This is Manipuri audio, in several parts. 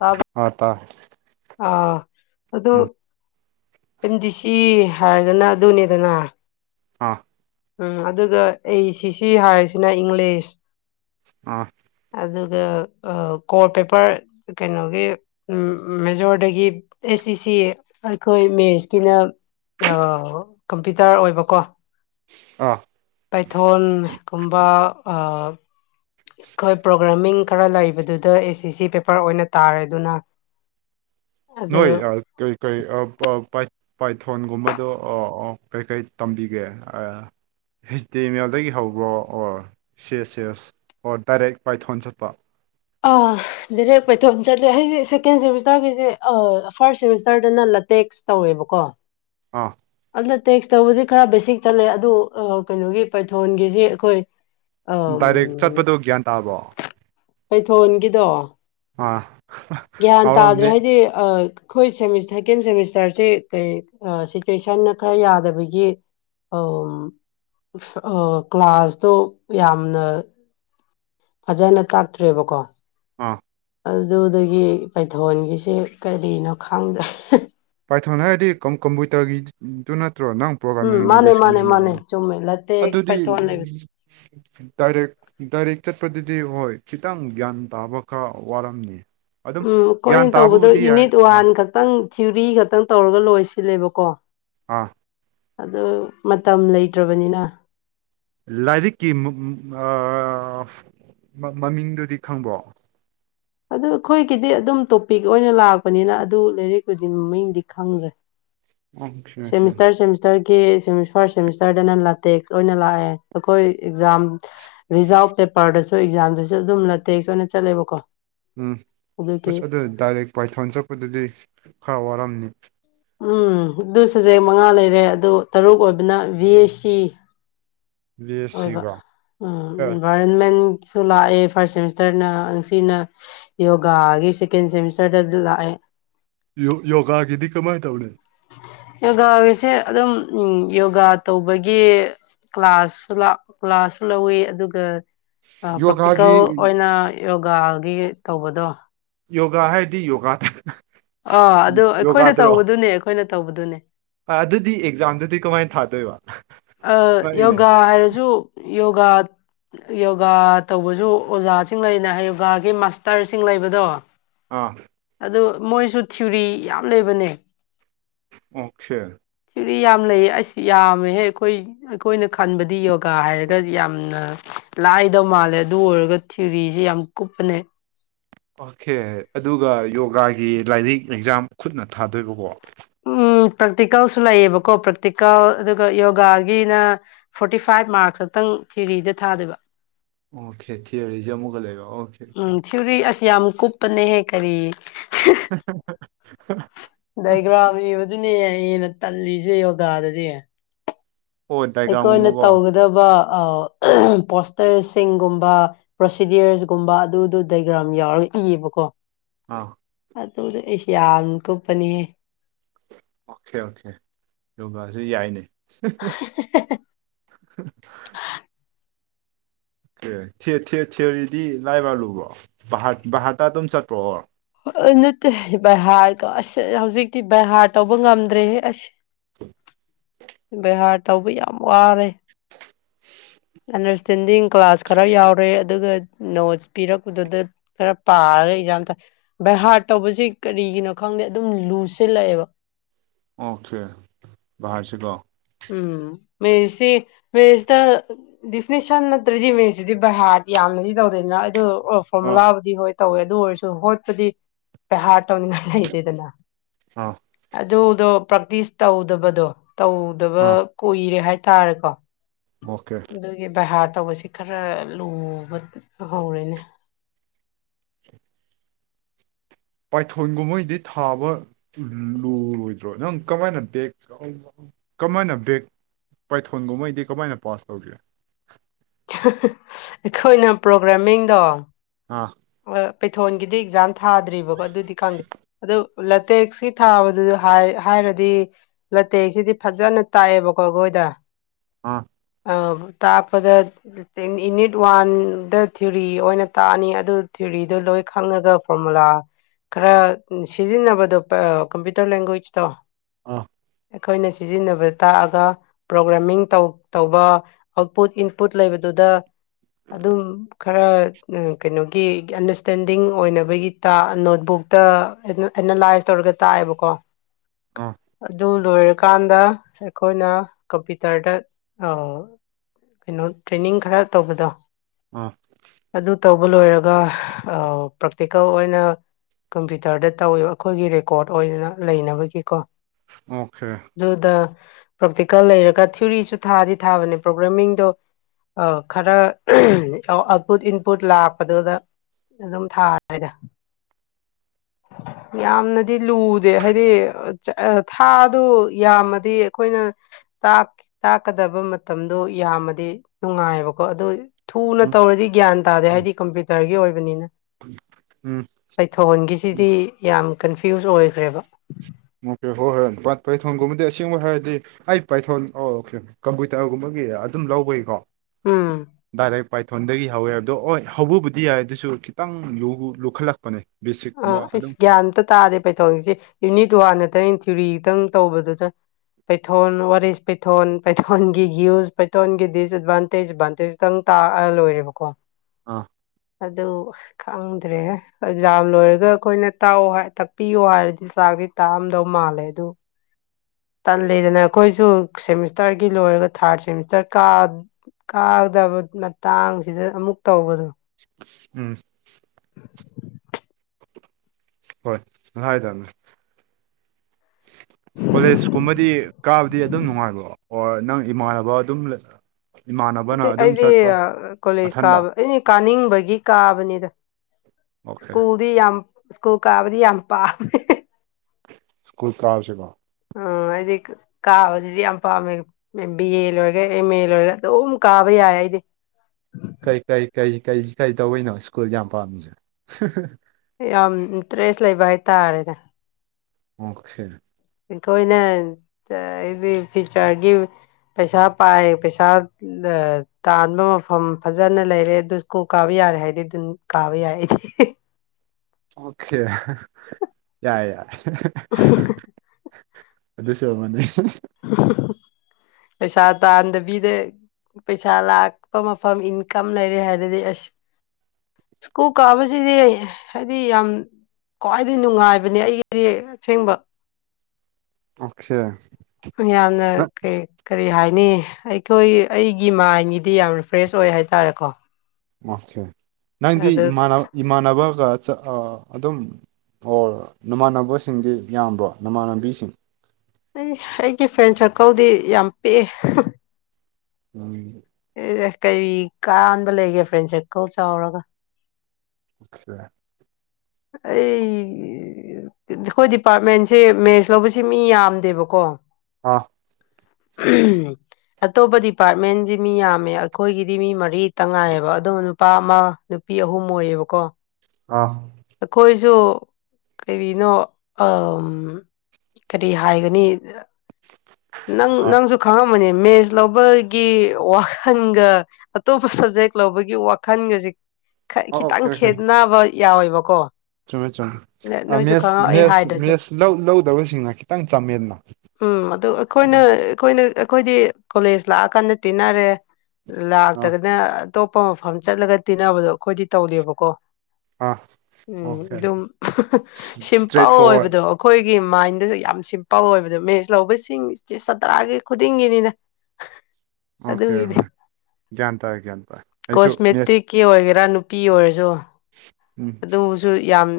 ꯇꯥꯕ [unintelligible] ꯑ ꯎꯝ ꯑꯗꯨꯗꯣ ꯑꯦꯝ ꯗꯤ ꯁꯤ ꯍꯥꯏꯔꯒꯅ ꯑꯗꯨꯅꯦꯗꯅ ꯑꯥ ꯎꯝ ꯑꯗꯨꯒ ꯑꯦ ꯁꯤ ꯁꯤ ꯍꯥꯏꯔꯤꯁꯤꯅ ꯏꯪꯂꯤꯁ ꯑ ꯑꯗꯨꯒ ꯀꯣꯔ ꯄꯦꯄꯔ ꯀꯩꯅꯣꯒꯤ ꯃꯦꯖꯣꯔꯗꯒꯤ ꯑꯦꯁ ꯁꯤꯁꯤ ꯑꯩꯈꯣꯏ ꯃꯦꯁꯀꯤꯅ ꯀꯝꯄ꯭ꯌꯨꯇꯔ ꯑꯣꯏꯕꯀꯣ ꯑꯥ ꯄꯥꯏꯊꯣꯟ ꯀꯨꯝꯕ ꯑꯥ ꯑꯩꯈꯣꯏ ꯄ꯭ꯔꯣꯒ꯭ꯔꯥꯃꯤꯡ ꯈꯔ ꯂꯩꯕꯗꯨꯗ ꯑꯦ ꯁꯤ ꯁꯤ ꯄꯦꯄꯔ ꯑꯣꯏꯅ ꯇꯥꯔꯦ ꯑꯗꯨꯅ [inaudible] ꯅꯣꯏ ꯑ ꯀꯩ ꯀꯩ [inaudible] ꯄꯥꯏꯊꯣꯟꯒꯨꯝꯕꯗꯣ ꯑꯣ ꯑꯣ ꯀꯩꯀꯩ ꯇꯝꯕꯤꯒꯦ ꯍꯁ ꯗꯦ ꯃꯜꯗꯒꯤ ꯍꯧꯕ꯭ꯔꯣ ꯑꯣꯔ ꯁꯦꯁ ꯁꯦꯁ ꯑꯣ ꯗꯥꯏꯔꯦꯛ ꯄꯥꯏꯊꯣꯟ ꯆꯠꯄ ꯑꯥ ꯗꯥꯏꯔꯦꯛ ꯄꯩꯊꯣꯟ ꯆꯠꯂꯦ ꯑꯩꯁꯦ ꯁꯦꯀꯦꯟ ꯁꯦꯃꯤꯁꯇꯔꯒꯤꯁꯦ ꯐꯥꯔꯠ ꯁꯦꯃꯤꯁꯇꯔꯗꯅ ꯂꯇꯦꯛꯁ ꯇꯧꯋꯦꯕꯀꯣ [inaudible] ꯑꯥ ꯑꯗꯨꯗ ꯇꯦꯛꯁ ꯇꯧꯕꯗꯤ ꯈꯔ ꯕꯦꯁꯤꯛ ꯆꯠꯂꯦ ꯑꯗꯨ ꯀꯩꯅꯣꯒꯤ ꯄꯦꯊꯣꯟꯒꯤꯁꯤ ꯑꯩꯈꯣꯏ ꯗꯥꯏꯔꯦꯛ ꯆꯠꯄꯗꯣ ꯒ꯭ꯌꯥꯟ ꯇꯥꯕꯣ ꯄꯩꯊꯣꯟꯒꯤꯗꯣ ꯑꯥ ꯒ꯭ꯌꯥꯟ ꯉꯥꯎꯔꯝꯅꯤ ꯇꯥꯗ꯭ꯔꯦ ꯍꯥꯏꯗꯤ ꯑꯩꯈꯣꯏ ꯁꯦꯀꯦꯟ ꯁꯦꯃꯤꯁꯇꯔꯁꯦ ꯀꯩ ꯁꯤꯆꯨꯋꯦꯁꯟꯅ ꯈꯔ ꯌꯥꯗꯕꯒꯤ ꯑ ꯀ꯭ꯂꯥꯁꯇꯣ ꯌꯥꯝꯅ ꯐꯖꯅ ꯇꯥꯛꯇ꯭ꯔꯦꯕꯀꯣ ꯑꯥ ꯑꯗꯨꯗꯒꯤ ꯄꯩꯊꯣꯟꯒꯤꯁꯦ ꯀꯔꯤꯅꯣ ꯈꯪꯗ꯭ꯔꯦ ꯄꯥꯏꯊꯣꯟ ꯍꯥꯏꯔꯗꯤ ꯀꯝꯄꯌꯨꯇꯔꯒꯤꯗꯨ ꯅꯠꯇ꯭ꯔꯣ ꯅꯪ ꯄ꯭ꯔꯣꯒꯥꯃꯤꯡ ꯎꯝ ꯃꯥꯅꯦ ꯂꯦꯡꯒꯣꯏꯁꯀꯤꯗꯤ ꯃꯥꯅꯦ ꯅꯣ ꯃꯥꯅꯦ ꯆꯨꯝꯃꯦ ꯂꯇꯦꯛꯁ ꯑꯗꯨꯗꯤ ꯄꯥꯏꯊꯣꯟ ꯂꯩꯕꯗꯣ ꯗꯥꯏꯔꯦꯛ ꯗꯥꯏꯔꯦꯛ ꯆꯠꯄꯗꯨꯗꯤ ꯍꯣꯏ ꯈꯤꯇꯪ ꯒ꯭ꯌꯥꯟ ꯇꯥꯕ ꯈꯔ ꯋꯥꯔꯝꯅꯤ ꯑꯗꯨꯝ ꯎꯝ ꯒ꯭ꯌꯥꯟ ꯑꯩꯈꯣꯏꯅ ꯇꯧꯕꯗꯣ ꯇꯥꯕꯕꯨꯗꯤ ꯌꯥꯏ ꯌꯨꯅꯤꯠ ꯑ ꯋꯥꯟ ꯈꯛꯇꯪ ꯊꯤꯌꯨꯔꯤ ꯈꯛꯇꯪ ꯇꯧꯔꯒ ꯂꯣꯏ ꯁꯤꯜꯂꯦꯕꯀꯣ ꯑꯥ ꯑꯗꯨ ꯃꯇꯝ ꯂꯩꯇ꯭ꯔꯕꯅꯤꯅ ꯂꯥꯏꯔꯤꯛꯀꯤ [unintelligible] ꯃꯥ ꯃꯃꯤꯡꯗꯨꯗꯤ ꯈꯪꯕ꯭ꯔꯣ꯫ ꯑꯗꯨ ꯑꯩꯈꯣꯏꯒꯤꯗꯤ ꯑꯗꯨꯝ ꯇꯣꯄꯤꯛ ꯑꯣꯏꯅ ꯂꯥꯛꯄꯅꯤꯅ ꯑꯗꯣ ꯂꯥꯏꯔꯤꯛꯄꯨꯗꯤ ꯃꯃꯤꯡꯗꯤ ꯈꯪꯗ꯭ꯔꯦ꯫ ꯑꯣꯀꯦ ꯑꯣꯀꯦ ꯁꯦꯃꯤꯁꯇꯔ ꯁꯦꯃꯤꯁꯇꯔꯒꯤ ꯁꯦꯃꯤꯐꯔ ꯁꯦꯃꯤꯁꯇꯔꯗꯅ ꯂꯥꯇꯦꯛꯁ ꯑꯣꯏꯅ ꯂꯥꯛꯑꯦ꯫ ꯑꯩꯈꯣꯏ ꯑꯦꯛꯖꯥꯝ ꯔꯤꯖꯜ ꯄꯦꯄꯔꯗꯁꯨ ꯑꯦꯛꯖꯥꯝꯗꯁꯨ ꯑꯗꯨꯝ ꯇꯦꯛꯁ ꯑꯣꯏꯅ ꯆꯠꯂꯦꯕꯀꯣ꯫ ꯎꯝ ꯑꯗꯨꯒꯤ ꯑꯁ ꯑꯗꯨ ꯗꯥꯏꯔꯦꯛ ꯄꯥꯏꯊꯣꯟ ꯆꯠꯄꯗꯨꯗꯤ ꯈꯔ ꯋꯥꯔꯝꯅꯤ꯫ ꯎꯝ ꯑꯗꯨ ꯁꯕꯖꯦꯛ ꯃꯉꯥ ꯂꯩꯔꯦ ꯑꯗꯨ ꯇꯔꯨꯛ ꯑꯣꯏꯕꯅ ꯕꯤ ꯑꯦꯁ ꯁꯤ__ ꯕꯤ ꯑꯦꯁ [unintelligible] ꯁꯤꯒ ꯑꯦ ꯑꯦꯟꯚꯥꯏꯔꯣꯟꯃꯦꯟꯁꯨ ꯂꯥꯛꯑꯦ ꯐꯥꯔꯁ ꯁꯦꯃꯤꯁꯇꯔꯅ ꯉꯁꯤꯅ ꯌꯣꯒꯥꯒꯤ ꯁꯦꯀꯦꯟ ꯁꯦꯃꯤꯁꯇꯔꯗꯗꯨ ꯂꯥꯛꯑꯦ ꯌꯣ ꯌꯣꯒꯥꯒꯤꯗꯤ ꯀꯃꯥꯏ ꯇꯧꯒꯅꯤ ꯌꯣꯒꯥꯒꯤꯁꯤ ꯑꯗꯨꯝ ꯌꯣꯒꯥ ꯇꯧꯕꯒꯤ ꯀ꯭ꯂꯥꯁꯁꯨ ꯂꯥꯛ ꯀ꯭ꯂꯥꯁꯁꯨ ꯂꯧꯋꯤ ꯑꯗꯨꯒ ꯑꯥ ꯄ꯭ꯔꯦꯛꯇꯤꯀꯦꯜ ꯌꯣꯒꯥꯒꯤ ꯑꯣꯏꯅ ꯌꯣꯒꯥꯒꯤ ꯇꯧꯕꯗꯣ ꯌꯣꯒꯥ ꯍꯥꯏꯗꯤ ꯌꯣꯒꯥ ꯇꯥ [unintelligible] ꯑꯥꯍ ꯑꯗꯨ ꯑꯩꯈꯣꯏꯅ ꯇꯧꯕꯗꯨꯅꯤ ꯑꯩꯈꯣꯏꯅ ꯇꯧꯕꯗꯨꯅꯤ ꯑꯥ ꯑꯗꯨꯗꯤ ꯑꯦꯛꯖꯥꯝꯗꯨꯗꯤ ꯀꯃꯥꯏꯅ ꯊꯥꯗꯣꯏꯕ ꯑꯥ ꯉꯛꯏꯅꯦ ꯌꯣꯒꯥ ꯍꯥꯏꯔꯁꯨ ꯌꯣꯒꯥ ꯌꯣꯒꯥ ꯇꯧꯕꯁꯨ ꯑꯣꯖꯥꯁꯤꯡ ꯂꯩꯅ [unintelligible] ꯌꯣꯒꯥꯒꯤ ꯃꯥꯁꯇꯔꯁꯤꯡ ꯂꯩꯕꯗꯣ꯫ ꯑꯥꯍ ꯑꯗꯨ ꯃꯣꯏꯁꯨ ꯊꯤꯌꯣꯔꯤ ꯌꯥꯝ ꯂꯩꯕꯅꯤ ꯑꯣꯈꯦ ꯊꯤꯌꯣꯔꯤ ꯌꯥꯝ ꯂꯩꯌꯦ ꯑꯁ ꯌꯥꯝꯃꯦꯍꯦ ꯑꯩꯈꯣꯏ ꯑꯩꯈꯣꯏꯅ ꯈꯟꯕꯗꯤ ꯌꯣꯒꯥ ꯍꯥꯏꯔꯒ ꯌꯥꯝꯅ ꯂꯥꯏꯗꯧ ꯃꯥꯟꯂꯦ ꯑꯗꯨ ꯑꯣꯏꯔꯒ ꯊꯤꯌꯣꯔꯤꯖꯦ ꯌꯥꯝ ꯀꯨꯞꯄꯅꯤ ꯑꯣꯈꯦ ꯑꯗꯨꯒ ꯌꯣꯒꯥꯒꯤ ꯂꯥꯏꯔꯤꯛ ꯑꯦꯛꯖꯥꯝ ꯈꯨꯠꯅ ꯊꯥꯗꯣꯏꯕꯀꯣ ꯎꯝ ꯄ꯭ꯔꯦꯛꯇꯤꯀꯦꯜꯁꯨ ꯂꯩꯌꯦꯕꯀꯣ ꯄ꯭ꯔꯦꯛꯇꯤꯀꯦꯜ ꯑꯗꯨꯒ ꯌꯣꯒꯥꯒꯤꯅ ꯐꯣꯔꯇꯤ ꯐꯥꯏꯚ ꯃꯥꯔꯛꯁ ꯈꯛꯇꯪ ꯊꯤꯑꯣꯔꯤꯗ ꯊꯥꯗꯣꯏꯕ ꯑꯣꯈꯦ ꯊꯤꯌꯣꯔꯤꯖꯨ ꯑꯃꯨꯛꯀꯥ ꯂꯩꯕ ꯑꯈꯦ ꯊꯤꯌꯣꯔꯤ ꯑꯁ ꯌꯥꯝ ꯀꯨꯞꯄꯅꯤꯍꯦ ꯀꯔꯤ [unintelligible] ꯗꯥꯏꯒ꯭ꯔꯥꯝ ꯏꯕꯗꯨꯅꯤ ꯍꯦꯟꯅ ꯇꯟꯂꯤꯁꯦ ꯌꯣꯒꯥꯗꯗꯤ ꯑꯣ ꯑꯩꯈꯣꯏꯅ ꯗꯥꯏꯒ꯭ꯔꯥꯝꯒꯨꯝꯕꯀꯣ ꯇꯧꯒꯗꯕ ꯑꯥ ꯄꯣꯁꯇꯔꯁꯤꯡꯒꯨꯝꯕ ꯄ꯭ꯔꯣꯁꯤꯗꯤꯌꯔꯁꯒꯨꯝꯕ ꯑꯗꯨ ꯑꯗꯨ ꯗꯥꯏꯒ꯭ꯔꯥꯝ ꯌꯥꯎꯔꯒ ꯏꯑꯦꯕꯀꯣ ꯑꯥꯍ ꯑꯗꯨꯗꯣ ꯑꯁ ꯌꯥꯝ ꯀꯨꯞꯄꯥꯅꯤꯍꯦ ꯑꯣꯈꯦ ꯑꯣꯈꯦ ꯌꯣꯒꯥꯁꯦ ꯌꯥꯏꯌꯦꯅꯦ [unintelligible] ꯊꯦ ꯊꯦ ꯊꯤꯌꯣꯔꯤꯗꯤ ꯂꯥꯏꯕ꯭ꯔꯣ ꯂꯨꯕ꯭ꯔꯣ ꯕꯥꯏꯍꯥꯔꯗ ꯕꯥꯏꯍꯥꯔꯗ ꯇ ꯑꯗꯨꯝ ꯆꯠꯄ꯭ꯔꯣ [unintelligible] ꯅꯠꯇꯦ ꯕꯥꯏꯍꯥꯔꯗ ꯀꯥ ꯑꯁ ꯍꯧꯖꯤꯛꯇꯤ ꯕꯥꯏꯍꯥꯔꯗ ꯇꯧꯕ ꯉꯝꯗ꯭ꯔꯦꯍꯦ ꯑꯁ ꯕꯥꯏꯍꯥꯔꯗ ꯇꯧꯕ ꯌꯥꯝ ꯋꯥꯔꯦ ꯑꯟꯗꯔꯁꯇꯦꯟꯗꯤꯡ ꯀ꯭ꯂꯥꯁ ꯈꯔ ꯌꯥꯎꯔꯦ ꯑꯗꯨꯒ ꯅꯣꯠꯁ ꯄꯤꯔꯛꯄꯗꯨꯗ ꯈꯔ ꯄꯥꯔꯒ ꯑꯦꯛꯖꯥꯝ ꯊꯥꯏ ꯕꯥꯏꯍꯥꯔꯗ ꯇꯧꯕꯁꯤ ꯀꯔꯤꯒꯤꯅꯣ ꯈꯟꯗꯦ ꯑꯗꯨꯝ ꯂꯨꯁꯤꯜꯂꯛꯑꯦꯕ ꯑꯣꯈꯦ ꯕꯥꯔꯍꯥꯔꯗ ꯁꯤꯀꯣ ꯎꯝ [unintelligible] ꯗꯤꯐꯤꯅꯤꯁꯟ ꯅꯠꯇ꯭ꯔꯗꯤ ꯃꯦꯊꯁ ꯇꯗꯤ ꯕꯥꯏꯍꯥꯔꯗ ꯌꯥꯝꯅꯗꯤ ꯇꯧꯗ꯭ꯔꯦꯗꯅ ꯑꯣ ꯑꯥ ꯐꯣꯔꯃꯨꯂꯥꯕꯨꯗꯤ ꯍꯣꯏ ꯇꯧꯋꯦ ꯑꯗꯨ ꯑꯣꯏꯁꯨ ꯍꯣꯠꯄꯗꯤ ꯕꯥꯏꯍꯥꯔꯗ ꯇꯧꯅꯤꯡꯉꯥꯏ ꯂꯩꯇꯦꯗꯅ ꯑꯥ ꯑꯗꯨꯗ ꯄ꯭ꯔꯦꯛꯇꯤꯁ ꯇꯧꯗꯕꯗꯨ ꯇꯧꯗꯕ ꯑꯥ ꯀꯨꯏꯔꯦ ꯍꯥꯏꯇꯥꯔꯦꯀꯣ ꯃꯣꯈꯩ ꯑꯗꯨꯒꯤ ꯕꯥꯍꯥꯔ ꯇꯧꯕꯁꯤ ꯈꯔ ꯂꯨꯕ ꯍꯧꯔꯦꯅꯦ [unintelligible] ꯄꯥꯏꯊꯣꯟꯒꯨꯝꯕꯩꯗꯤ ꯊꯥꯕ ꯂꯔꯣꯏꯗ꯭ꯔꯣ ꯅꯪ ꯀꯃꯥꯏꯅ ꯄꯦꯛ ꯀꯃꯥꯏꯅ ꯕꯦꯛ ꯄꯥꯏꯊꯣꯟꯒꯨꯝꯍꯩꯗꯤ ꯀꯃꯥꯏꯅ ꯄꯥꯁ ꯇꯧꯔꯤꯔꯦ ꯑꯩꯈꯣꯏꯅ ꯄ꯭ꯔꯣꯒ꯭ꯔꯥꯃꯤꯡꯗꯣ ꯑꯥ ꯄꯦꯊꯣꯟꯒꯤꯗꯤ ꯑꯦꯛꯖꯥꯝ ꯊꯥꯗ꯭ꯔꯤꯕꯀꯣ ꯑꯗꯨꯗꯤ ꯈꯪꯗꯦ ꯑꯗꯨ ꯂꯥꯇꯦꯛꯁꯀꯤ ꯊꯥꯕꯗꯨ ꯍꯥꯏ ꯍꯥꯏꯔꯗꯤ ꯂꯥꯇꯦꯛꯁꯤꯗꯤ ꯐꯖꯅ ꯇꯥꯛꯑꯦꯕꯀꯣ ꯑꯈꯣꯏꯗ꯫ ꯑꯥ ꯇꯥꯛꯄꯗ ꯌꯨꯅꯤꯠ ꯋꯥꯟꯗ ꯊꯤꯑꯣꯔꯤ ꯑꯣꯏꯅ ꯇꯥꯛꯑꯅꯤ ꯑꯗꯨ ꯊꯤꯑꯣꯗꯣ ꯂꯣꯏ ꯈꯪꯉꯒ ꯐꯣꯔꯃꯨꯂꯥ ꯈꯔ ꯁꯤꯖꯤꯟꯅꯕꯗꯣ ꯀꯝꯄ꯭ꯌꯨꯇꯔ ꯂꯦꯡꯒ꯭ꯋꯦꯖꯇꯣ꯫ ꯑꯥ ꯑꯩꯈꯣꯏꯅ ꯁꯤꯖꯤꯟꯅꯕ ꯇꯥꯛꯑꯒ ꯄ꯭ꯔꯣꯒ꯭ꯔꯥꯃꯤꯡ ꯇꯧ ꯇꯧꯕ ꯑꯥꯎꯠꯄꯨꯠ ꯏꯟꯄꯨꯠ ꯂꯩꯕꯗꯨꯗ ꯑꯗꯨꯝ ꯈꯔ ꯀꯩꯅꯣꯒꯤ ꯑꯟꯗꯔꯁꯇꯦꯟꯗꯤꯡ ꯑꯣꯏꯅꯕꯒꯤꯇꯥ ꯅꯣꯠꯕꯨꯛ ꯇ ꯑꯦꯅ ꯑꯦꯅꯂꯥꯏꯁ ꯇꯧꯔꯒ ꯇꯥꯑꯦꯕꯀꯣ꯫ ꯑ ꯑꯗꯨ ꯂꯣꯏꯔꯀꯥꯟꯗ ꯑꯩꯈꯣꯏꯅ ꯀꯝꯄ꯭ꯌꯨꯇꯔꯗ ꯑꯥ ꯀꯩꯅꯣ ꯇ꯭ꯔꯦꯅꯤꯡ ꯈꯔ ꯇꯧꯕꯗꯣ ꯑꯥ ꯑꯗꯨ ꯇꯧꯕ ꯂꯣꯏꯔꯒ ꯑꯥ ꯄ꯭ꯔꯥꯛꯇꯤꯀꯦꯜ ꯑꯣꯏꯅ ꯀꯝꯄ꯭ꯌꯨꯇꯔꯗ ꯇꯧꯋꯦꯕ ꯑꯈꯣꯏꯒꯤ ꯔꯦꯀꯣꯔꯠ ꯑꯣꯏꯅ ꯂꯩꯅꯕꯒꯤꯀꯣ꯫ ꯑꯣꯀꯦ ꯑꯗꯨꯗ ꯄ꯭ꯔꯥꯛꯇꯤꯀꯦꯜ ꯂꯩꯔꯒ ꯊꯤꯑꯣꯔꯤꯁꯨ ꯊꯥꯗꯤ ꯊꯥꯕꯅꯦ ꯄ꯭ꯔꯣꯒ꯭ꯔꯥꯃꯤꯡꯗꯣ ꯑ ꯈꯔ ꯑꯥꯎꯠꯄꯨꯠ ꯏꯟꯄꯨꯠ ꯂꯥꯛꯄꯗꯨꯗ ꯑꯗꯨꯝ ꯊꯥꯔꯤꯗ ꯌꯥꯝꯅꯗꯤ ꯂꯨꯗꯦ ꯍꯥꯏꯗꯤ ꯊꯥꯗꯨ ꯌꯥꯝꯃꯗꯤ ꯑꯈꯣꯏꯅ ꯇꯥꯛ ꯇꯥꯛꯀꯗꯕ ꯃꯇꯝꯗꯣ ꯌꯥꯝꯃꯗꯤ ꯅꯨꯡꯉꯥꯏꯌꯦꯕꯀꯣ ꯑꯗꯨ ꯊꯨꯅ ꯎꯝ ꯇꯧꯔꯗꯤ ꯒ꯭ꯌꯥꯟ ꯇꯥꯗꯦ ꯍꯥꯏꯗꯤ ꯀꯝꯄ꯭ꯌꯨꯇꯔꯒꯤ ꯑꯣꯏꯕꯅꯤꯅ꯫ ꯎꯝ ꯑꯄꯥꯏꯊꯣꯟꯒꯤꯁꯤꯗꯤ ꯌꯥꯝ ꯀꯟꯐ꯭ꯌꯨꯁ ꯑꯣꯏꯈ꯭ꯔꯦꯕ꯫ ꯑꯣꯀꯦ ꯍꯣꯏ ꯄꯥꯏꯊꯣꯟꯒꯨꯝꯕꯗꯤ ꯑꯁꯦꯡꯕ ꯍꯥꯏꯔꯗꯤ ꯑꯩ ꯄꯥꯏꯊꯣꯟ ꯑꯣꯀꯦ ꯀꯝꯄ꯭ꯌꯨꯇꯔꯒꯨꯝꯕꯒꯤ ꯑꯗꯨꯝ ꯂꯧꯕꯩꯀꯣ ꯎꯝ ꯗꯥꯏꯔꯦꯛ ꯄꯥꯏꯊꯣꯟꯗꯒꯤ ꯍꯧꯋꯦꯕ ꯑꯗꯣ ꯑꯣꯏ ꯍꯧꯕꯕꯨꯗꯤ ꯌꯥꯏ ꯑꯗꯨꯁꯨ ꯈꯤꯇꯪ ꯂꯨꯈꯠꯂꯛꯄꯅꯦ꯫ ꯑꯥ ꯕꯦꯁꯤꯛꯀꯨꯝꯕ ꯑꯗꯨꯝ ꯑꯩꯁ ꯒ꯭ꯌꯥꯟ ꯑꯝꯇ ꯇꯥꯗꯦ ꯄꯥꯏꯊꯣꯟꯁꯦ ꯌꯨꯅꯤꯠ ꯋꯥꯟ ꯑꯇꯪ ꯊꯤꯑꯣꯔꯤꯇꯪ ꯇꯧꯕꯗꯨꯗ ꯄꯩꯊꯣꯟ ꯋꯥꯠ ꯏꯁ ꯄꯥꯏꯊꯣꯟ ꯄꯥꯏꯊꯣꯟꯒꯤ ꯌꯨꯁ ꯄꯥꯏꯊꯣꯟꯒꯤ ꯗꯤꯁꯑꯦꯠꯚꯥꯟꯇꯦꯖ ꯑꯦꯗꯚꯥꯟꯇꯦꯖ ꯇꯪ ꯇꯥꯛꯑ ꯂꯣꯏꯔꯦꯕꯀꯣ꯫ ꯑꯥ ꯑꯗꯨ ꯈꯪꯗ꯭ꯔꯦꯍꯦ ꯑꯦꯛꯖꯥꯝ ꯂꯣꯏꯔꯒ ꯑꯩꯈꯣꯏꯅ ꯇꯥꯛꯑꯣ ꯇꯥꯛꯄꯤꯌꯣ ꯍꯥꯏꯔꯗꯤ ꯇꯥꯛꯗꯤ ꯇꯥꯛꯑꯝꯗꯧ ꯃꯥꯜꯂꯦ ꯑꯗꯨ ꯇꯟꯂꯤꯗꯅ ꯑꯩꯈꯣꯏꯁꯨ ꯁꯦꯃꯤꯁꯇꯔꯒꯤ ꯂꯣꯏꯔꯒ ꯊꯥꯔꯠ ꯁꯦꯃꯤꯁꯇꯔ ꯀꯥ ꯀꯥꯗꯕ ꯃꯇꯥꯡꯁꯤꯗ ꯑꯃꯨꯛ ꯇꯧꯕꯗꯣ ꯎꯝ ꯍꯣꯏ ꯂꯥꯏꯗꯝꯅꯤ꯫ [inaudible] ꯀꯣꯂꯦꯖ ꯀꯨꯝꯕꯗꯤ ꯀꯥꯕꯗꯤ ꯑꯗꯨꯝ ꯅꯨꯡꯉꯥꯏꯕ꯭ꯔꯣ ꯑꯣꯔ ꯅꯪ ꯏꯃꯥꯟꯅꯕ ꯑꯗꯨꯝ ꯏꯃꯥꯟꯅꯕꯅ ꯅꯠꯇꯦ ꯑꯗꯨꯝ ꯑꯩꯗꯤ ꯆꯠꯄ꯭ꯔꯣ ꯀꯣꯂꯦꯖ ꯃꯊꯟꯗ ꯀꯥꯕ ꯑꯩꯅ ꯀꯥꯅꯤꯡꯕꯒꯤ ꯀꯥꯕꯅꯤꯗ ꯑꯣꯀꯦ ꯁ꯭ꯀꯨꯜ ꯗꯤ ꯌꯥꯝ ꯁ꯭ꯀꯨꯜ ꯀꯥꯕꯗꯤ ꯌꯥꯝ ꯄꯥꯝꯃꯦ꯫ ꯏꯁꯀꯨꯜ ꯀꯥꯕꯁꯤꯀꯣ ꯑ ꯑꯩꯗꯤ ꯀꯥꯕꯁꯤꯗꯤ ꯌꯥꯝ ꯄꯥꯝꯃꯦ ꯕꯤ ꯑꯦ ꯂꯣꯏꯔꯒ ꯑꯦ ꯃꯦ ꯂꯣꯏꯔ ꯑꯗꯨꯝ ꯀꯥꯕ ꯌꯥꯏ ꯑꯩꯗꯤ꯫ ꯀꯩ ꯀꯩ ꯀꯩ ꯀꯩ ꯀꯩ ꯇꯧꯕꯩꯅꯣ ꯁ꯭ꯀꯨꯜ ꯌꯥꯝ ꯄꯥꯝꯃꯤꯁꯦ? ꯌꯥꯝ ꯏꯟꯇꯔꯦꯁ ꯂꯩꯕ ꯍꯥꯏꯇꯥꯔꯦꯅꯦ꯫ ꯑꯣꯈꯦ ꯑꯩꯈꯣꯏꯅ ꯍꯥꯏꯗꯤ ꯐ꯭ꯌꯨꯆꯔꯒꯤ ꯄꯩꯁꯥ ꯄꯥꯏ ꯄꯩꯁꯥ ꯇꯥꯟꯕ ꯃꯐꯝ ꯐꯖꯅ ꯂꯩꯔꯦ ꯑꯗꯨ ꯁ꯭ꯀꯨꯜ ꯀꯥꯕ ꯌꯥꯔꯦ ꯍꯥꯏꯗꯤ ꯑꯗꯨꯝ ꯀꯥꯕ ꯌꯥꯏ ꯑꯩꯗꯤ ꯑꯣꯀꯦ ꯌꯥꯏ ꯌꯥꯏ ꯎ [inaudible] ꯑꯗꯨꯁꯨ ꯑꯃꯅꯤꯅꯦ ꯑ [inaudible] ꯄꯩꯁꯥ ꯇꯥꯟꯗꯕꯤꯗ ꯄꯩꯁꯥ ꯂꯥꯛꯄ ꯃꯐꯝ ꯏꯟꯀꯝ ꯂꯩꯔꯦ ꯍꯥꯏꯔꯗꯤ ꯑꯁ ꯁ꯭ꯀꯨꯜ ꯀꯥꯕꯁꯤꯗꯤ ꯍꯥꯏꯗꯤ ꯌꯥꯝ ꯈ꯭ꯋꯥꯏꯗꯒꯤ ꯅꯨꯡꯉꯥꯏꯕꯅꯦ ꯑꯩꯒꯤꯗꯤ ꯑꯁꯦꯡꯕ ꯑꯣꯀꯦ ꯌꯥꯝꯅ ꯅꯪ ꯀꯩ ꯀꯔꯤ ꯍꯥꯏꯅꯤ ꯑꯩꯈꯣꯏ ꯑꯩꯒꯤ ꯃꯥꯏꯟꯒꯤꯗꯤ ꯌꯥꯝ ꯔꯤꯐ꯭ꯔꯦꯁ ꯑꯣꯏ ꯍꯥꯏꯇꯥꯔꯦꯀꯣ ꯑꯣꯀꯦ ꯑꯗꯨ ꯅꯪꯗꯤꯟ ꯏꯃꯥꯟꯅꯕꯒ ꯑꯗꯨꯝ ꯑꯣꯔ ꯅꯃꯥꯟꯅꯕꯁꯤꯡꯗꯤ ꯌꯥꯝꯕ꯭ꯔꯣ ꯅꯃꯥꯟꯅꯕꯤꯁꯤꯡ ꯑꯩ ꯑꯩꯒꯤ ꯐ꯭ꯔꯦꯟ ꯁꯥꯔꯀꯜꯗꯤ ꯌꯥꯝ ꯄꯤꯛꯑꯦ ꯎꯝ ꯑꯦ ꯀꯔꯤ ꯀꯥꯟꯕ ꯂꯩꯒꯦ ꯐ꯭ꯔꯦꯟ ꯁꯔꯀꯜ ꯆꯥꯎꯔꯒ ꯑꯦ ꯑꯩ ꯑꯩꯈꯣꯏ ꯗꯤꯄꯥꯔꯠꯃꯦꯟꯁꯦ ꯃꯦꯁ ꯂꯧꯕꯁꯤ ꯃꯤ ꯌꯥꯝꯗꯦꯕꯀꯣ ꯑꯥ [inaudible] ꯑꯇꯣꯞꯄ ꯗꯤꯄꯥꯔꯠꯃꯦꯟꯁꯤ ꯃꯤ ꯌꯥꯝꯃꯦ ꯑꯩꯈꯣꯏꯒꯤꯗꯤ ꯃꯤ ꯃꯔꯤ ꯇꯉꯥꯏꯑꯦꯕ ꯑꯗꯣ ꯅꯨꯄꯥ ꯑꯃ ꯅꯨꯄꯤ ꯑꯍꯨꯝ ꯑꯣꯏꯌꯦꯕꯀꯣ ꯑꯥ ꯑꯩꯈꯣꯏꯁꯨ ꯀꯔꯤꯅꯣ ꯑ ꯀꯔꯤ ꯍꯥꯏꯒꯅꯤ ꯅꯪ ꯑꯥ ꯅꯪꯁꯨ ꯈꯪꯉꯝꯕꯅꯦ ꯃꯦꯁ ꯂꯧꯕꯒꯤ ꯋꯥꯈꯜꯒ ꯑꯇꯣꯞꯄ ꯁꯕꯖꯦꯛ ꯂꯧꯕꯒꯤ ꯋꯥꯈꯜꯒꯗꯤ ꯑꯣ ꯑꯣꯀꯦ ꯈꯤꯇꯪ ꯑꯣꯀꯦ ꯈꯦꯠꯅꯕ ꯌꯥꯎꯋꯦꯕꯀꯣ ꯆꯨꯝꯃꯦ ꯆꯨꯝꯃꯦ ꯅꯣꯏꯁꯨ ꯃꯦꯁ ꯈꯪꯉꯣ ꯑꯩ ꯃꯦꯁ ꯍꯥꯏꯗ꯭ꯔꯁꯨ ꯃꯦꯁ ꯂꯧꯗꯕꯁꯤꯡꯅ ꯈꯤꯇꯪ ꯆꯥꯃꯦꯅ ꯎꯝ ꯑꯗꯨ ꯑꯩꯈꯣꯏꯅ ꯑꯩꯈꯣꯏꯅ ꯑꯩꯈꯣꯏꯗꯤ ꯀꯣꯂꯦꯖ ꯂꯥꯛꯑꯀꯥꯟꯗ ꯇꯤꯟꯅꯔꯦ ꯑꯥ ꯂꯥꯛꯇ꯭ꯔꯒꯅ ꯑꯇꯣꯞꯄ ꯃꯐꯝ ꯆꯠꯂꯒ ꯇꯤꯟꯅꯕꯗꯣ ꯑꯩꯈꯣꯏꯗꯤ ꯇꯧꯗꯦꯕꯀꯣ ꯑꯥ ꯎꯝ ꯑꯣꯀꯦ ꯑꯗꯨꯝ ꯏꯁꯇ꯭ꯔꯦꯠ ꯁꯤꯝꯄꯜ ꯐꯣꯔꯋꯥꯔꯗ ꯑꯣꯏꯕꯗꯣ ꯑꯩꯈꯣꯏꯒꯤ ꯃꯥꯏꯟꯗꯨꯁꯨ ꯌꯥꯝ ꯁꯤꯝꯄꯜ ꯑꯣꯏꯕꯗꯣ ꯃꯦꯖ ꯂꯧꯕꯁꯤꯡ ꯁꯤ ꯁꯇ꯭ꯔꯥꯒꯤ ꯈꯨꯗꯤꯡꯒꯤꯅꯤꯗ ꯑꯣꯀꯦ ꯍꯣꯏ ꯒ꯭ꯌꯥꯟ ꯇꯥꯥꯢ ꯒ꯭ꯌꯥꯟ ꯇꯥꯢ ꯑꯩꯁꯨ ꯀꯣꯁꯃꯦꯇꯤꯛꯀꯤ ꯑꯣꯏꯒꯦꯔꯥ ꯅꯨꯄꯤ ꯑꯣꯏꯔꯁꯨ ꯎꯝ ꯑꯗꯨꯁꯨ ꯌꯥꯝ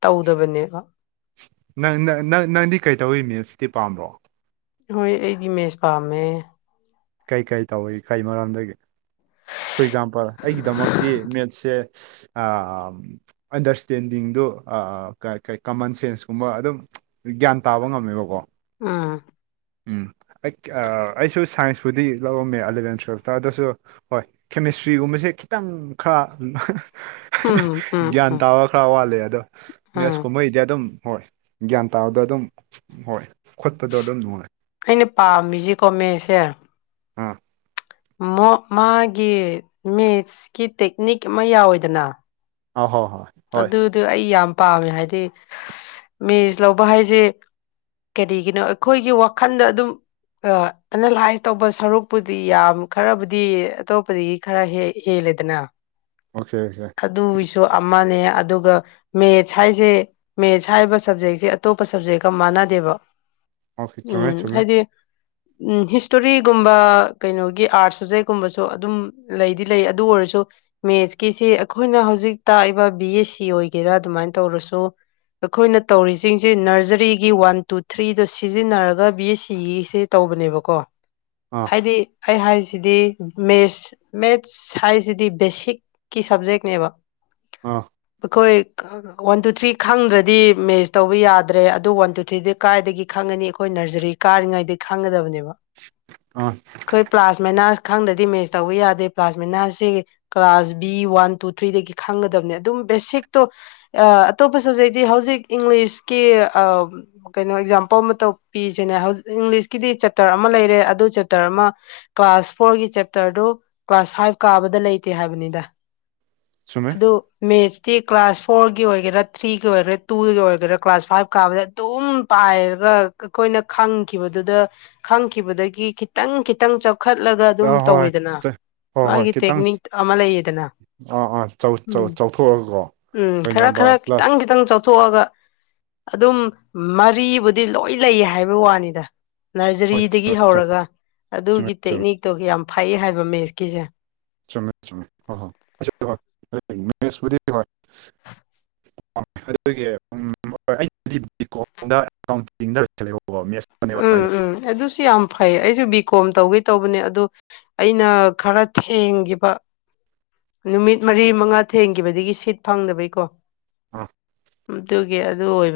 ꯇꯧꯗꯕꯅꯦꯕ ꯅꯪ ꯅꯪ ꯅꯪꯗꯤ ꯀꯩꯇꯧꯋꯤ ꯃꯤꯁꯇꯤ ꯄꯥꯝꯕ꯭ꯔꯣ ꯍꯣꯏ ꯑꯩꯗꯤ ꯃꯦꯁ ꯄꯥꯝꯃꯦ ꯀꯩ ꯀꯩ ꯇꯧꯏ ꯀꯩ ꯃꯔꯝꯗꯒꯤ ꯐꯣꯔ ꯑꯦꯛꯖꯥꯝꯄꯜ ꯑꯩꯒꯤꯗꯃꯛꯇꯤ ꯃꯦꯠꯁꯦ ꯑꯟꯗꯔꯁꯇꯦꯟꯗꯤꯡꯗꯨ ꯀꯃꯟ ꯁꯦꯟꯁꯀꯨꯝꯕ ꯑꯗꯨꯝ ꯒ꯭ꯌꯥꯟ ꯇꯥꯕ ꯉꯝꯃꯦꯕꯀꯣ ꯑꯥ ꯎꯝ ꯑꯩ ꯑꯩꯁꯨ ꯁꯥꯏꯟꯁꯄꯨꯗꯤ ꯂꯧꯔꯝꯃꯦ ꯑꯦꯂꯚꯦꯟ ꯇꯨꯋꯜꯐꯇ ꯑꯗꯨꯗꯁꯨ ꯍꯣꯏ ꯀꯦꯃꯤꯁꯇ꯭ꯔꯤꯒꯨꯝꯕꯁꯦ ꯈꯤꯇꯪ ꯈꯔ ꯎꯝ ꯎꯝ ꯒ꯭ꯌꯥꯟ ꯎꯝ ꯇꯥꯕ ꯈꯔ ꯋꯥꯠꯂꯦ ꯑꯗꯣ ꯎꯝ ꯃꯦꯁ ꯀꯨꯝꯕꯗꯤ ꯑꯗꯨꯝ ꯍꯣꯏ ꯒ꯭ꯌꯥꯟ ꯇꯥꯕꯗꯣ ꯑꯗꯨꯝ ꯍꯣꯏ ꯈꯣꯠꯄꯗꯣ ꯑꯗꯨꯝ ꯅꯨꯡꯉꯥꯏ ꯑꯩꯅ ꯄꯥꯝꯃꯤꯁꯤꯀꯣ ꯃꯦꯁꯦ ꯍꯥꯥ ꯃꯥꯒꯤ ꯃꯤꯦꯠꯁꯀꯤ ꯇꯦꯛꯅꯤꯛ ꯑꯃ ꯌꯥꯎꯋꯦꯗꯅ ꯑ ꯍꯣꯏ ꯍꯣꯏ ꯑꯗꯨꯗꯤ ꯑꯩ ꯌꯥꯝ ꯄꯥꯝꯃꯦ ꯍꯥꯏꯗꯤ ꯃꯤꯦꯁ ꯂꯧꯕ ꯍꯥꯏꯁꯦ ꯀꯔꯤꯒꯤꯅꯣ ꯑꯩꯈꯣꯏꯒꯤ ꯋꯥꯈꯜꯗ ꯑꯗꯨꯝ ꯑ ꯑꯦꯅꯥꯂꯥꯏꯁ ꯇꯧꯕ ꯁꯔꯨꯛꯄꯨꯗꯤ ꯌꯥꯝ ꯈꯔꯕꯨꯗꯤ ꯑꯇꯣꯞꯄꯗꯒꯤ ꯈꯔ ꯍꯦ ꯍꯦꯂꯗꯅ ꯑꯣꯁꯦ ꯑꯣꯦ ꯑꯗꯨꯒꯤꯁꯨ ꯑꯃꯅꯦ ꯑꯗꯨꯒ ꯃꯦꯠꯁ ꯍꯥꯏꯁꯦ ꯃꯦꯠꯁ ꯍꯥꯏꯔꯤꯕ ꯁꯞꯖꯦꯛꯁꯦ ꯑꯇꯣꯞꯄ ꯁꯕꯖꯦꯛꯀ ꯃꯥꯟꯅꯗꯦꯕ ꯑꯣꯀꯦ ꯆꯨꯝꯃꯦ ꯎꯝ ꯆꯨꯝꯃꯦ ꯍꯥꯏꯗꯤ ꯎꯝ ꯍꯤꯁꯇꯣꯔꯤꯒꯨꯝꯕ ꯀꯩꯅꯣꯒꯤ ꯑꯥꯔꯠ ꯁꯕꯖꯦꯛꯀꯨꯝꯕꯁꯨ ꯑꯗꯨꯝ ꯂꯩꯗꯤ ꯂꯩ ꯑꯗꯨ ꯑꯣꯏꯔꯁꯨ ꯃꯦꯠꯁꯀꯤꯁꯤ ꯑꯩꯈꯣꯏꯅ ꯍꯧꯖꯤꯛ ꯇꯥꯛꯏꯕ ꯕꯤ ꯑꯦꯁ ꯁꯤ ꯑꯣꯏꯒꯦꯔꯥ ꯑꯗꯨꯃꯥꯏꯅ ꯇꯧꯔꯁꯨ ꯑꯩꯈꯣꯏꯅ ꯇꯧꯔꯤꯁꯤꯡꯁꯦ ꯅꯔꯖꯔꯤꯒꯤ ꯋꯥꯟ ꯇꯨ ꯊ꯭ꯔꯤꯗꯣ ꯁꯤꯖꯤꯟꯅꯔꯒ ꯕꯤ ꯑꯦꯁ ꯁꯤꯁꯦ ꯇꯧꯕꯅꯦꯕꯀꯣ ꯑꯥ ꯍꯥꯏꯗꯤ ꯑꯩ ꯍꯥꯏꯁꯤꯗꯤ ꯃꯦꯁ ꯃꯦꯠꯁ ꯁꯥꯏꯟꯁꯁꯤꯗꯤ ꯕꯦꯁꯤꯛꯀꯤ ꯁꯕꯖꯦꯛꯅꯦꯕ ꯑꯥ ꯃꯈꯈꯣꯏ ꯋꯥꯟ ꯇꯨ ꯊ꯭ꯔꯤ ꯈꯪꯗ꯭ꯔꯗꯤ ꯃꯦꯁ ꯇꯧꯕ ꯌꯥꯗ꯭ꯔꯦ ꯑꯗꯨ ꯋꯥꯟ ꯇꯨ ꯊ꯭ꯔꯤꯗꯤ ꯀꯥꯏꯗꯒꯤ ꯈꯪꯉꯅꯤ ꯑꯩꯈꯣꯏ ꯅꯔꯖꯔꯤ ꯀꯥꯔꯤꯉꯩꯗꯒꯤ ꯈꯥꯡꯒꯗꯕꯅꯦꯕ ꯑ ꯑꯩꯈꯣꯏ ꯄ꯭ꯂꯥꯁꯃꯦꯅꯥꯁ ꯈꯪꯗꯗꯤ ꯃꯦꯁ ꯇꯧꯕ ꯌꯥꯗꯦ ꯄ꯭ꯂꯥꯁꯃꯤꯅꯥꯁꯤ ꯀ꯭ꯂꯥꯁ ꯕꯤ ꯋꯥꯟ ꯇꯨ ꯊ꯭ꯔꯤꯗꯒꯤ ꯈꯪꯒꯗꯕꯅꯦ ꯑꯗꯨꯝ ꯕꯦꯁꯤꯛꯇꯣ ꯑꯇꯣꯞꯄ ꯁꯕꯖꯦꯛꯇꯤ ꯍꯧꯖꯤꯛ ꯏꯪꯂꯤꯁꯀꯤ ꯀꯩꯅꯣ ꯑꯦꯛꯖꯥꯝꯄꯜ ꯑꯃ ꯄꯤꯁꯤꯅꯦ ꯍꯧꯖꯤꯛ ꯏꯪꯂꯤꯁꯀꯤꯗꯤ ꯆꯦꯞꯇꯔ ꯑꯃ ꯂꯩꯔꯦ ꯑꯗꯨ ꯆꯦꯞꯇꯔ ꯑꯃ ꯀ꯭ꯂꯥꯁ ꯐꯣꯔꯒꯤ ꯆꯦꯞꯇꯔꯗꯨ ꯀ꯭ꯂꯥꯁ ꯐꯥꯏꯚ ꯀꯥꯕꯗ ꯂꯩꯇꯦ ꯍꯥꯏꯕꯅꯤꯗ ꯆꯨꯝꯃꯦ ꯑꯗꯨ ꯃꯦꯠꯁꯇꯤ ꯀ꯭ꯂꯥꯁ ꯐꯣꯔꯒꯤ ꯑꯣꯏꯒꯦꯔꯥ ꯊ꯭ꯔꯤꯒꯤ ꯑꯣꯏꯒꯦꯔꯥ ꯇꯨꯒꯤ ꯑꯣꯏꯒꯦꯔꯥ ꯀ꯭ꯂꯥꯁ ꯐꯥꯏꯚ ꯀꯥꯕꯗ ꯑꯗꯨꯝ ꯄꯥꯏꯔꯒ ꯑꯩꯈꯣꯏꯅ ꯈꯪꯈꯤꯕꯗꯨꯗ ꯈꯪꯈꯤꯕꯗꯒꯤ ꯈꯤꯇꯪ ꯈꯤꯇꯪ ꯆ ꯀꯈꯠꯂꯒ ꯑꯗꯨꯝ ꯑ ꯍꯣꯏ ꯇꯧꯋꯦꯗꯅ ꯃꯥꯒꯤ ꯇꯦꯛꯅꯤꯛ ꯑꯃ ꯂꯩꯌꯦꯗꯅ ꯑꯣ ꯑꯣ ꯎꯝ ꯎꯝ ꯈꯔ ꯂꯣꯏꯅꯕ ꯈꯔ ꯈꯤꯇꯪ ꯄ꯭ꯂꯁ ꯈꯤꯇꯪ ꯆꯥꯎꯊꯣꯛꯑꯒ ꯑꯗꯨꯝ ꯃꯔꯤꯕꯨꯗꯤ ꯂꯣꯏ ꯂꯩ ꯍꯥꯏꯕ ꯋꯥꯅꯤꯗ ꯍꯣꯏ ꯅꯔꯖꯔꯤꯗꯒꯤ ꯍꯧꯔꯒ ꯆꯨꯝꯃꯦ ꯑꯗꯨꯒꯤ ꯆꯨꯝꯃꯦ ꯇꯦꯛꯅꯤꯛꯇꯣ ꯌꯥꯝ ꯐꯩ ꯍꯥꯏꯕ ꯃꯦꯠꯁꯀꯤꯁꯦ ꯆꯉꯦ ꯆꯉꯦ ꯑꯗꯨ ꯎꯝ ꯎꯝ ꯑꯗꯨꯁꯨ ꯌꯥꯝ ꯐꯩ ꯑꯩꯁꯨ ꯕꯤ ꯀꯣꯝ ꯇꯧꯒꯦ ꯇꯧꯕꯅꯦ ꯑꯗꯨ ꯑꯩꯅ ꯈꯔ ꯊꯦꯡꯈꯤꯕ ꯅꯨꯃꯤꯠ ꯃꯔꯤ ꯃꯉꯥ ꯊꯦꯡꯈꯤꯕꯗꯒꯤ ꯁꯤꯠ ꯐꯪꯗꯕꯩꯀꯣ ꯑꯥ ꯑꯗꯨꯒꯤ ꯑꯗꯨ ꯑꯣꯏꯕ